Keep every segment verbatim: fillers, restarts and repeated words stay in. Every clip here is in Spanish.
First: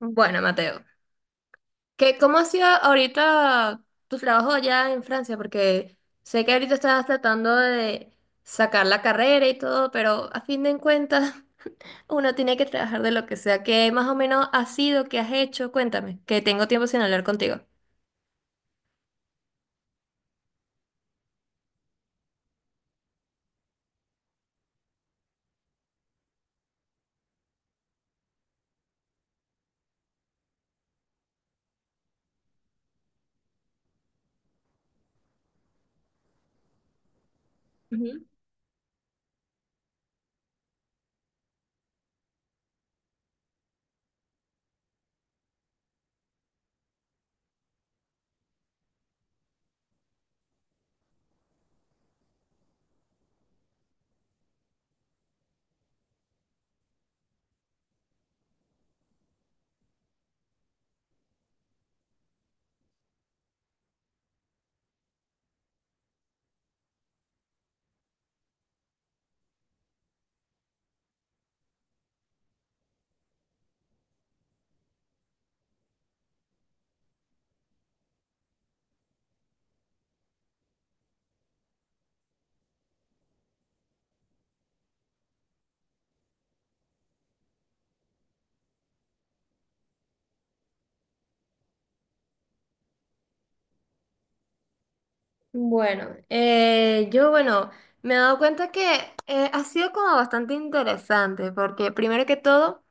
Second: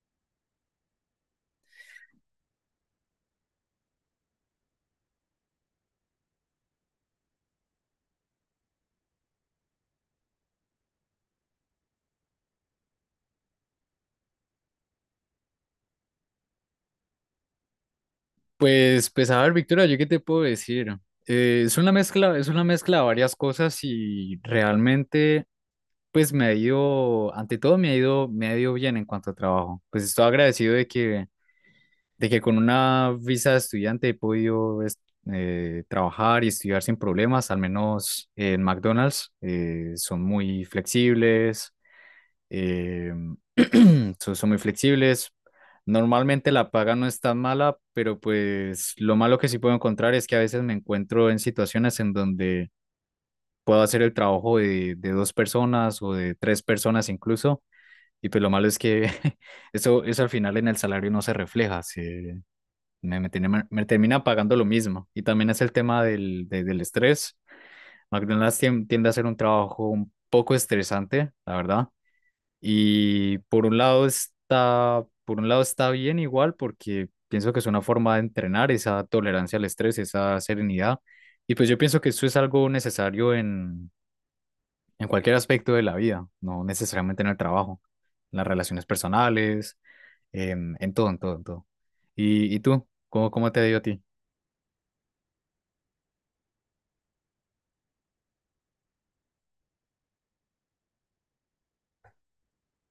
Bueno, Mateo, ¿qué, ¿cómo ha sido ahorita tu trabajo allá en Francia? Porque sé que ahorita estás tratando de sacar la carrera y todo, pero a fin de cuentas uno tiene que trabajar de lo que sea. ¿Qué más o menos ha sido, qué has hecho? Cuéntame, que tengo tiempo sin hablar contigo. Pues, pues a ver, Victoria, ¿yo qué te puedo decir? Eh, es una mezcla, es una mezcla de varias cosas y realmente, pues me ha ido, ante todo me ha ido, me ha ido bien en cuanto a trabajo. Pues estoy agradecido de que, de que con una visa de estudiante he podido es- eh, trabajar y estudiar sin problemas, al Ujú. menos en McDonald's. eh, son muy flexibles. eh, son, son muy flexibles. Normalmente la paga no es tan mala, pero pues lo malo que sí puedo encontrar es que a veces me encuentro en situaciones en donde puedo hacer el trabajo de, de dos personas o de tres personas incluso. Y pues lo malo es que eso, eso al final en el salario no se refleja. Se, me, me, tiene- me termina pagando lo mismo. Y también es el tema del, de- del estrés. McDonald's tien- tiende a ser un trabajo un poco estresante, la verdad. Y por un lado está, por un lado está bien igual porque pienso que es una forma de entrenar esa tolerancia al estrés, esa serenidad. Y pues yo pienso que eso es algo necesario en, en cualquier aspecto de la vida, no necesariamente en el trabajo, en las relaciones personales, en, en todo, en todo, en todo. ¿Y, y tú? ¿Cómo, cómo te dio a ti? Bueno, eh, yo bueno, me he dado cuenta que eh, ha sido como bastante interesante, porque primero que todo...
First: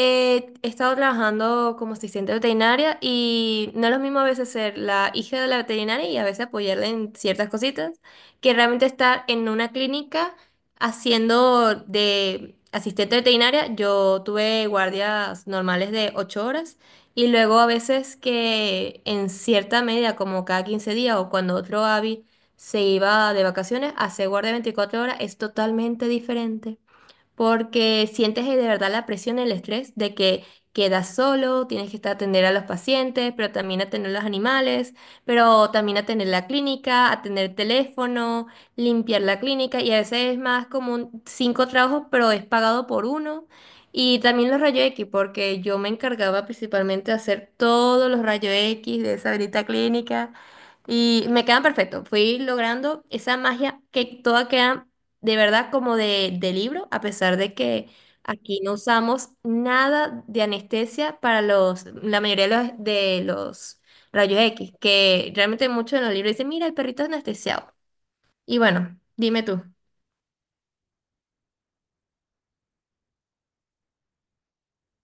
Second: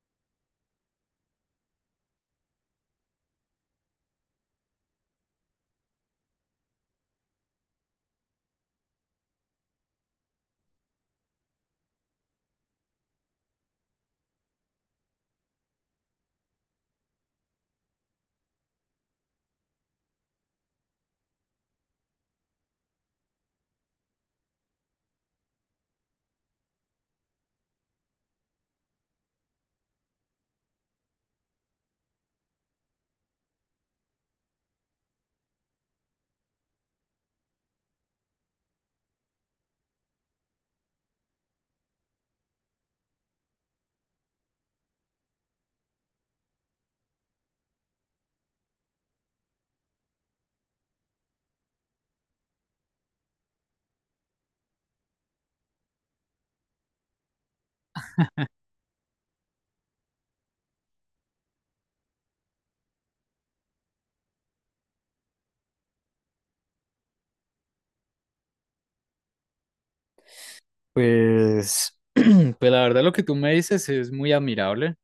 Eh, he estado trabajando como asistente veterinaria y no es lo mismo a veces ser la hija de la veterinaria y a veces apoyarla en ciertas cositas que realmente estar en una clínica haciendo de asistente veterinaria. Yo tuve guardias normales de ocho horas y luego a veces que en cierta medida, como cada quince días o cuando otro avi se iba de vacaciones, hacer guardia veinticuatro horas es totalmente diferente porque sientes de verdad la presión, el estrés de que quedas solo, tienes que estar atender a los pacientes, pero también atender a los animales, pero también atender la clínica, atender el teléfono, limpiar la clínica y a veces es más como un- cinco trabajos, pero es pagado por uno. Y también los rayos X, porque yo me encargaba principalmente de hacer todos los rayos X de esa grita clínica y me quedan perfectos. Fui logrando esa magia que toda queda de verdad como de, de libro, a pesar de que aquí no usamos nada de anestesia para los, la mayoría de los, de los rayos X, que realmente muchos en los libros dicen, mira, el perrito es anestesiado. Y bueno, dime tú. Pues, pues la verdad lo que tú me dices es muy admirable.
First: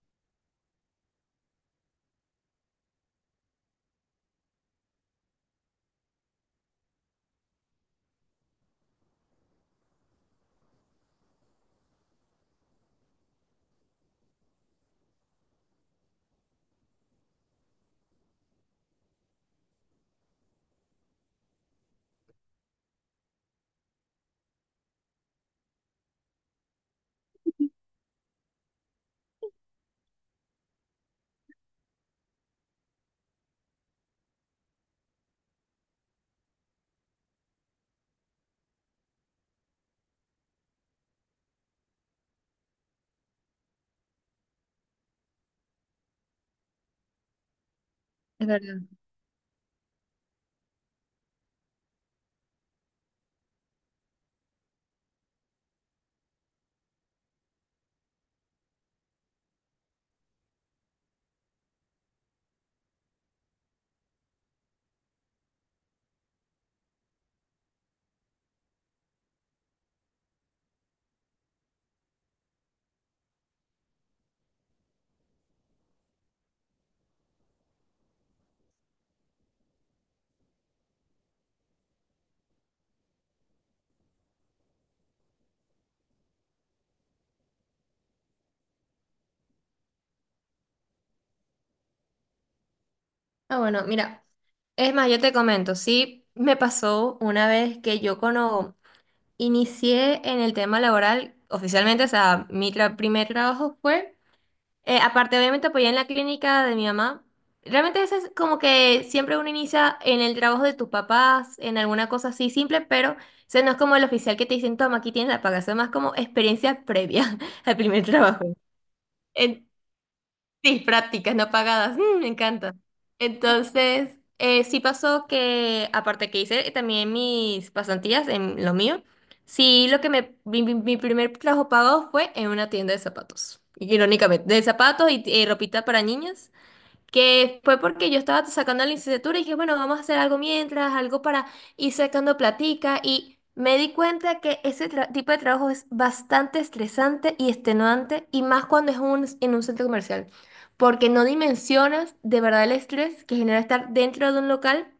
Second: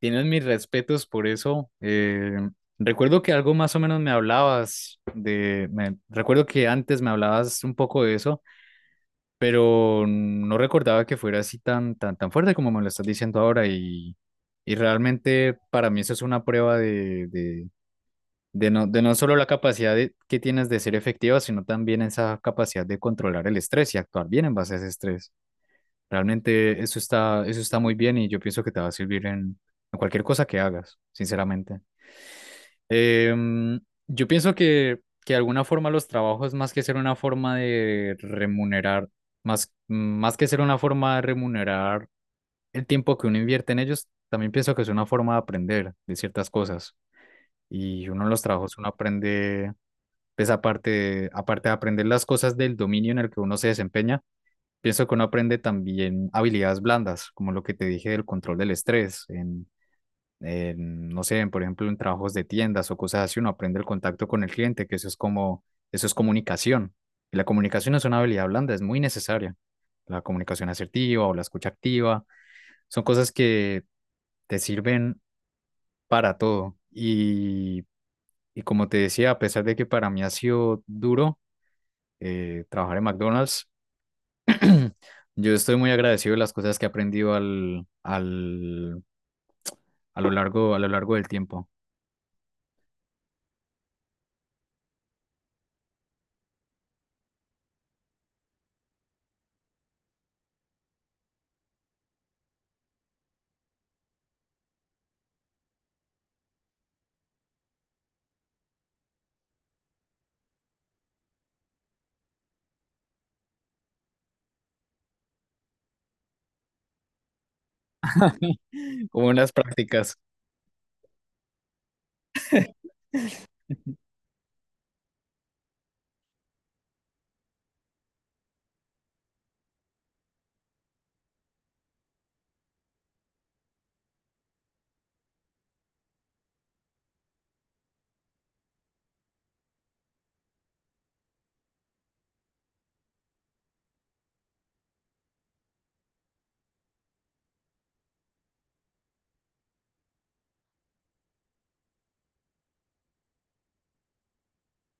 Tienes mis respetos por eso. Eh, recuerdo que algo más o menos me hablabas de, me- recuerdo que antes me hablabas un poco de eso, pero no recordaba que fuera así tan, tan, tan fuerte como me lo estás diciendo ahora y, y realmente para mí eso es una prueba de, de, de no, de no solo la capacidad de- que tienes de ser efectiva, sino también esa capacidad de controlar el estrés y actuar bien en base a ese estrés. Realmente eso está, eso está muy bien y yo pienso que te va a servir en, en cualquier cosa que hagas, sinceramente. Em, yo pienso que, que de alguna forma los trabajos, más que ser una forma de remunerar, más, más que ser una forma de remunerar el tiempo que uno invierte en ellos, también pienso que es una forma de aprender de ciertas cosas. Y uno en los Es trabajos, verdad. uno aprende, pues aparte, de- aparte de aprender las cosas del dominio en el que uno se desempeña, pienso que uno aprende también habilidades blandas, como lo que te dije del control del estrés, en, en, no sé, en, por ejemplo, en trabajos de tiendas o cosas así, uno aprende el contacto con el cliente, que eso es como, eso es comunicación. Y la comunicación es una habilidad blanda, es muy necesaria. La comunicación asertiva o la escucha activa son cosas que te sirven para todo. Y, y como te decía, a pesar de que para mí ha sido duro eh, trabajar en McDonald's, yo estoy muy agradecido de las cosas que he aprendido al, al, a lo largo, a lo largo del tiempo, Ah, bueno, mira, es más, yo te comento, sí, me pasó una vez que yo cuando inicié en el tema laboral, oficialmente, o sea, mi tra- primer trabajo fue. Eh, aparte, obviamente, apoyé en la clínica de mi mamá. Realmente eso es como que siempre uno inicia en el trabajo de tus papás, en alguna cosa así simple, pero o sea, no es como el oficial que te dicen, toma, aquí tienes la paga, eso es más como experiencia previa al primer trabajo. como en las En- prácticas. Sí, prácticas no pagadas. Mm, me encanta. Entonces, eh, sí pasó que, aparte que hice también mis pasantías en lo mío, sí lo que me, mi, mi- mi primer trabajo pagado fue en una tienda de zapatos, irónicamente, de zapatos y, y ropita para niñas, que fue porque yo estaba sacando la licenciatura y dije, bueno, vamos a hacer algo mientras, algo para ir sacando platica y me di cuenta que ese tra- tipo de trabajo es bastante estresante y extenuante y más cuando es un, en un centro comercial, porque no dimensionas de verdad el estrés que genera estar dentro de un local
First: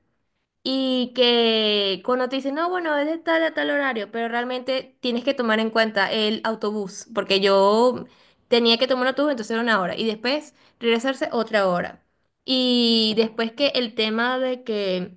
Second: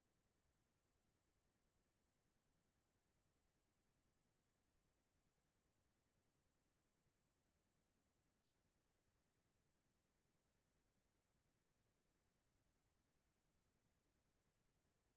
y que cuando te dicen, no, bueno, es de tal a tal horario, pero realmente tienes que tomar en cuenta el autobús, porque yo tenía que tomar un autobús, entonces era una hora, y después regresarse otra hora. Y después que el tema de que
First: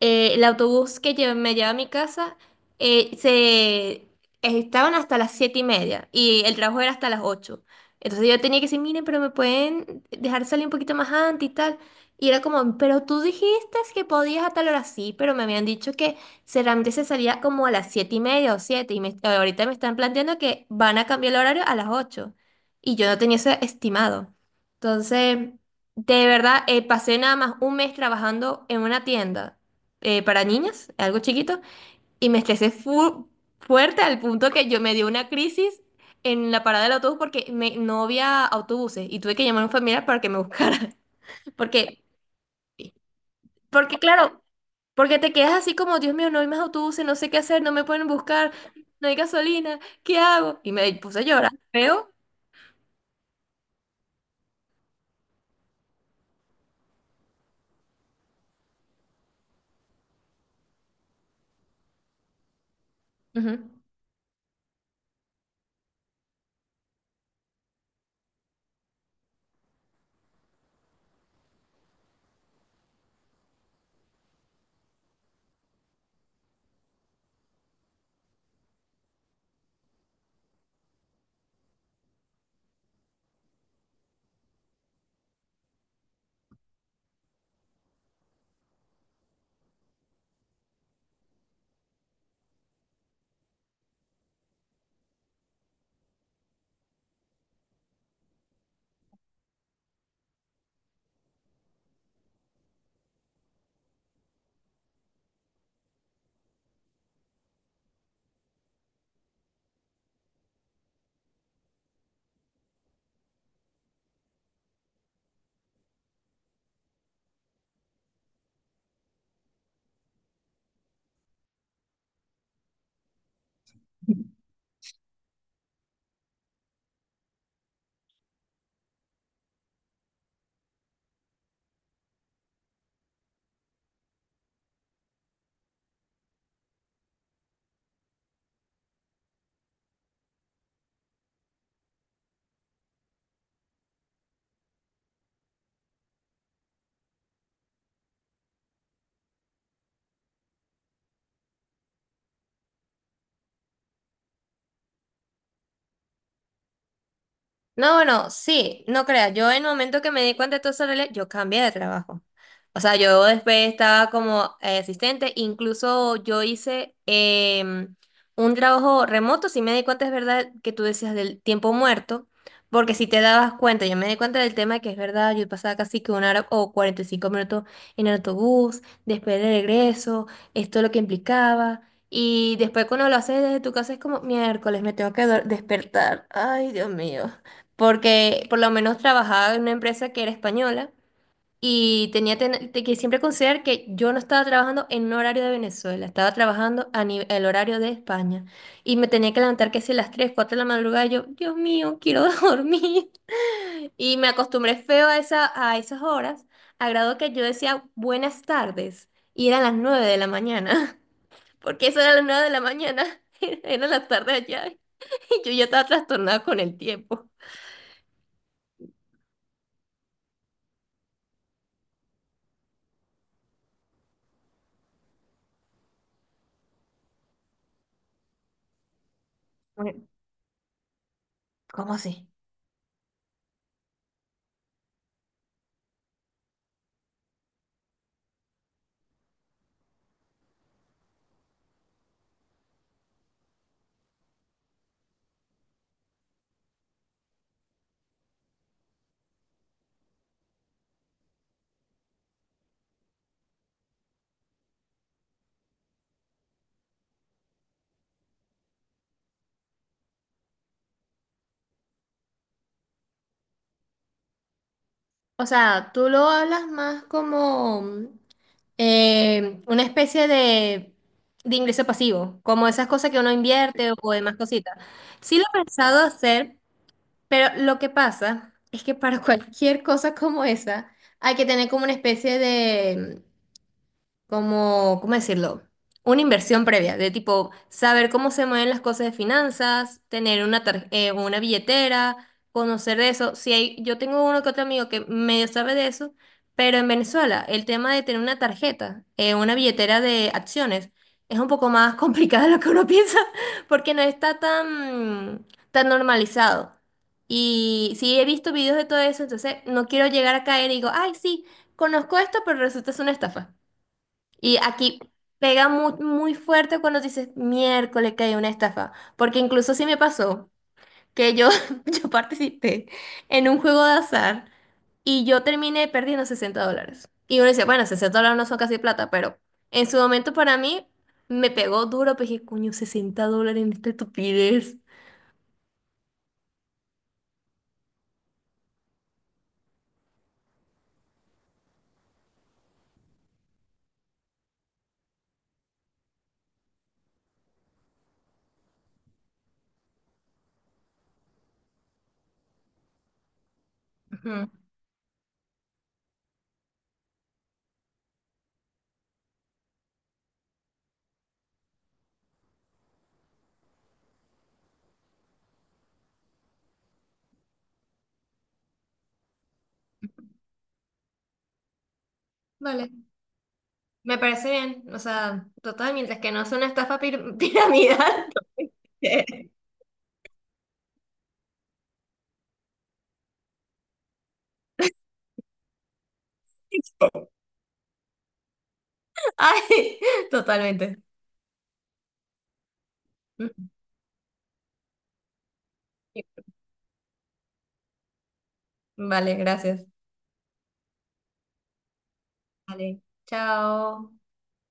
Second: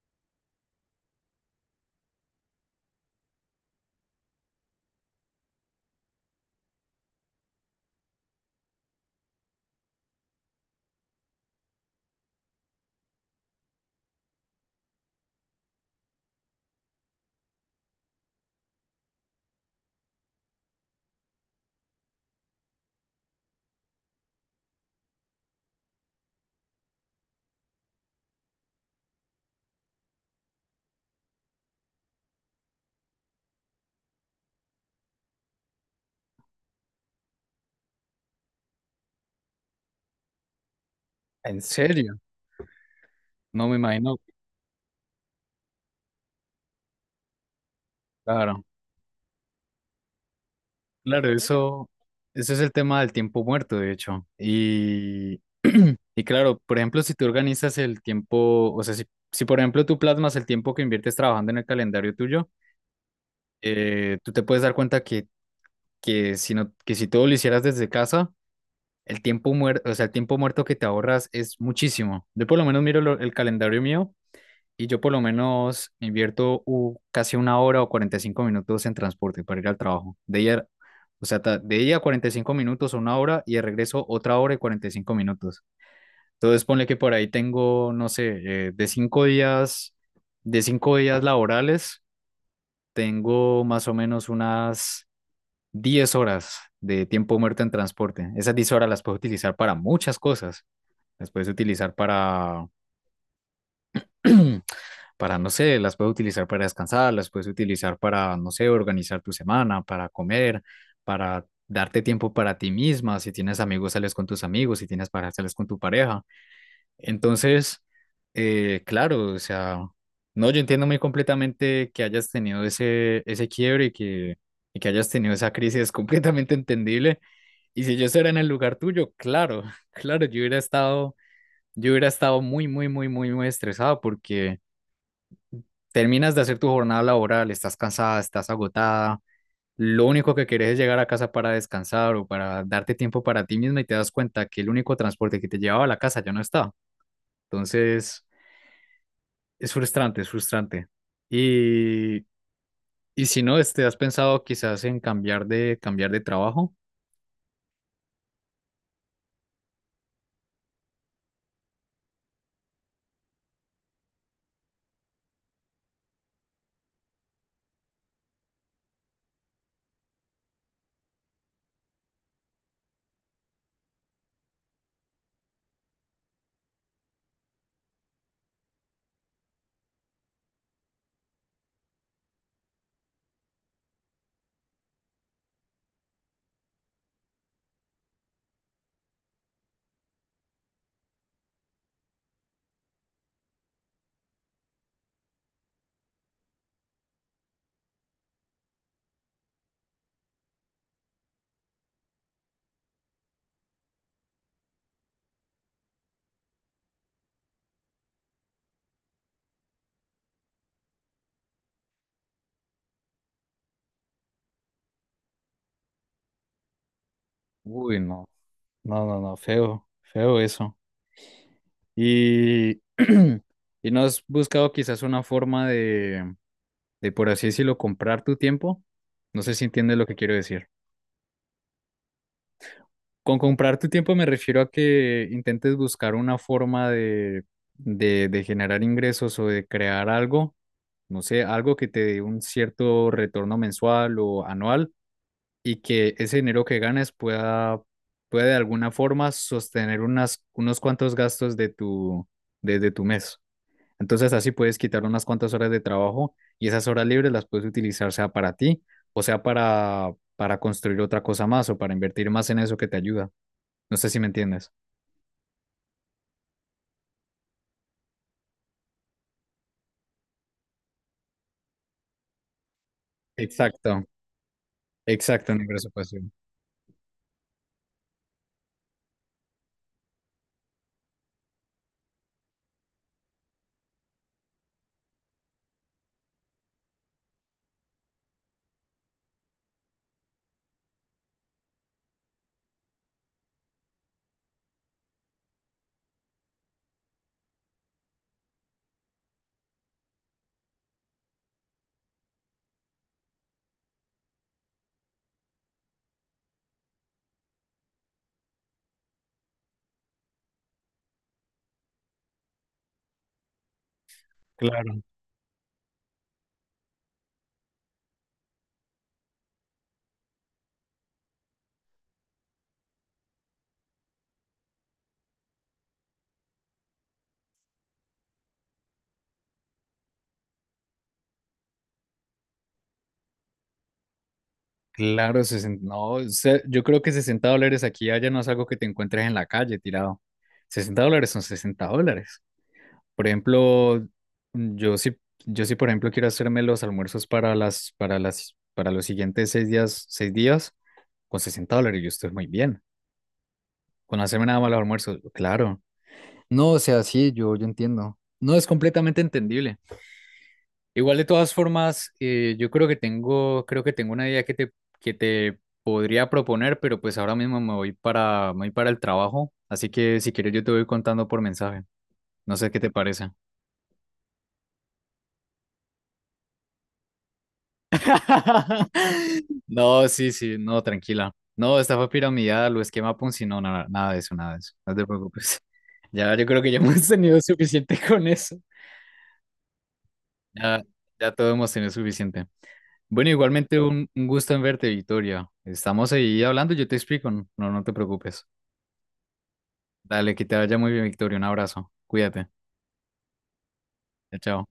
eh, el autobús que lle- me lleva a mi casa, eh, se estaban hasta las siete y media, y el trabajo era hasta las ocho. Entonces yo tenía que decir, miren, pero me pueden dejar salir un poquito más antes y tal. Y era como, pero tú dijiste que podías a tal hora, sí, pero me habían dicho que solamente se salía como a las siete y media o siete, y me- ahorita me están planteando que van a cambiar el horario a las ocho, y yo no tenía eso estimado. Entonces, de verdad, eh, pasé nada más un mes trabajando en una tienda eh, para niñas, algo chiquito, y me estresé fu- fuerte al punto que yo me dio una crisis en la parada del autobús porque me- no había autobuses, y tuve que llamar a un familiar para que me buscara, ¿En porque... serio? No me Porque imagino. claro, porque te quedas así como, Dios mío, no hay más autobuses, no sé qué hacer, no me pueden buscar, Claro, no hay gasolina, ¿qué hago? Y me puse a claro, llorar, eso, feo. eso es el tema del tiempo muerto, de hecho. Y, y claro, por ejemplo, si tú organizas el tiempo, o sea, si, si por ejemplo tú plasmas el tiempo que inviertes trabajando en el calendario tuyo, Ujú. eh, tú te puedes dar cuenta que, que si no, que si todo lo hicieras desde casa. El tiempo muerto, o sea, el tiempo muerto que te ahorras es muchísimo. Yo por lo menos miro lo- el calendario mío y yo por lo menos invierto u- casi una hora o cuarenta y cinco minutos en transporte para ir al trabajo. De ella, o sea, ta- de ella cuarenta y cinco minutos o una hora y de regreso otra hora y cuarenta y cinco minutos. Entonces ponle que por ahí tengo, no sé, eh, de cinco días, de cinco días laborales, tengo más o menos unas diez horas de tiempo muerto en transporte. Esas diez horas las puedo utilizar para muchas cosas. Las puedes utilizar para, para, no sé, las puedes utilizar para descansar, las puedes utilizar para, no sé, organizar tu semana, para comer, para darte tiempo para ti misma. Si tienes amigos, sales con tus amigos. Si tienes pareja, sales con tu pareja. Entonces, eh, claro, o sea, no, yo entiendo muy completamente que hayas tenido ese, ese quiebre y que, y que hayas tenido esa crisis. Es completamente entendible. Y si yo estuviera en el lugar tuyo, claro, claro, yo hubiera estado yo hubiera estado muy, muy, muy, muy, muy estresado porque terminas de hacer tu jornada laboral, estás cansada, estás agotada, lo único que querés es llegar a casa para descansar o para darte tiempo para ti misma y te das cuenta que el único transporte que te llevaba a la casa ya no está. Entonces, es frustrante, es frustrante. Y, y si no, este, ¿has pensado quizás en cambiar de, cambiar de trabajo? No, bueno, sí, no creas, yo en el momento que me di cuenta de todo eso, Lele, yo cambié de trabajo. O sea, yo después estaba como eh, asistente, incluso yo hice em, un trabajo remoto, si me di cuenta es verdad que tú decías del tiempo muerto, porque si te dabas cuenta, yo me di cuenta del tema que es verdad, yo pasaba casi que una hora o cuarenta y cinco minutos en el autobús, después de regreso, esto es lo que implicaba. Y después cuando lo haces desde tu casa es como miércoles, me tengo que dor- despertar. Ay, Dios mío, porque por lo menos trabajaba en una empresa que era española y tenía ten- te- que siempre considerar que yo no estaba trabajando en un horario de Venezuela, estaba trabajando a ni- el horario de España y me tenía que levantar que si a las tres cuatro de la madrugada yo, Dios mío, quiero dormir. Y me acostumbré feo a esa, a esas horas, a grado que yo decía buenas tardes y eran las nueve de la mañana, porque eso era las nueve de la mañana, eran las tardes allá y yo ya estaba trastornada con el tiempo. Uy, no, no, no, no, feo, feo eso. Y, y no has buscado quizás una forma de de por así decirlo, comprar tu tiempo. No sé si Bueno, entiendes lo que quiero decir. ¿cómo así? Con comprar tu tiempo me refiero a que intentes buscar una forma de, de, de generar ingresos o de crear algo, no sé, algo que te dé un cierto retorno mensual o anual y que ese dinero que ganes pueda, pueda de alguna forma sostener unas, unos cuantos gastos de tu, de, de tu mes. Entonces así puedes quitar unas cuantas horas de trabajo y esas horas libres las puedes utilizar sea para ti o sea para, para construir otra cosa más o para invertir más en eso que te ayuda. No sé si me entiendes. O sea, tú lo hablas más como mm, eh, una especie de, de ingreso pasivo, como esas cosas que uno invierte Exacto, o demás cositas. Sí lo exacto, he en ingreso pensado pasivo. hacer, pero lo que pasa es que para cualquier cosa como esa hay que tener como una especie de, como, ¿cómo decirlo? Una inversión previa, de tipo saber cómo se mueven las cosas de finanzas, tener una, tar- eh, una billetera, conocer de eso. Si hay, yo tengo uno que otro amigo que medio sabe de eso, pero en Venezuela el tema de tener una tarjeta, eh, una billetera de acciones, es un poco más complicado de lo que uno piensa, porque no está tan, tan normalizado. Y sí he visto videos de todo eso, entonces no quiero llegar a caer y digo, ay, sí, conozco esto, pero resulta es una estafa. Y Claro, aquí pega muy, muy fuerte cuando dices miércoles que hay una estafa, porque incluso sí me pasó que yo, yo participé en un juego de azar y yo terminé perdiendo sesenta dólares. Y uno dice, bueno, sesenta dólares no son casi plata, pero en su momento para mí me pegó duro, pues dije, coño, sesenta dólares en esta estupidez. claro, sesenta no, se- yo creo que sesenta dólares aquí y allá no es algo que te encuentres en la calle tirado. Sesenta dólares son sesenta dólares. Por ejemplo, yo sí, yo sí, por ejemplo, quiero hacerme los almuerzos para las, para las, para los siguientes seis días, seis días. Con sesenta dólares yo estoy muy bien. Con hacerme Ujú. nada más los almuerzos, claro. No, o sea, sí, yo, yo entiendo. No, es completamente entendible. Igual de todas formas, eh, yo creo que tengo, creo que tengo una idea que te, que te podría proponer, pero pues ahora mismo me voy para, me voy para el trabajo, así que si quieres yo te voy contando por mensaje. No sé qué Vale, te parece. me parece bien. O sea, total, mientras que no sea una estafa pir- piramidal. No, sí, sí, no, tranquila. No, estafa piramidal o esquema Ponzi, no, nada, nada de eso, nada de eso. No te preocupes. Ya, yo creo que ya hemos tenido suficiente con eso. Ay, Ya, totalmente. ya todo hemos tenido suficiente. Bueno, igualmente un, un gusto en verte, Victoria. Estamos ahí hablando, yo te explico, no, no te preocupes. Vale, gracias. Dale, que te vaya muy bien, Victoria. Un abrazo. Cuídate. Vale, chao. Chao, chao.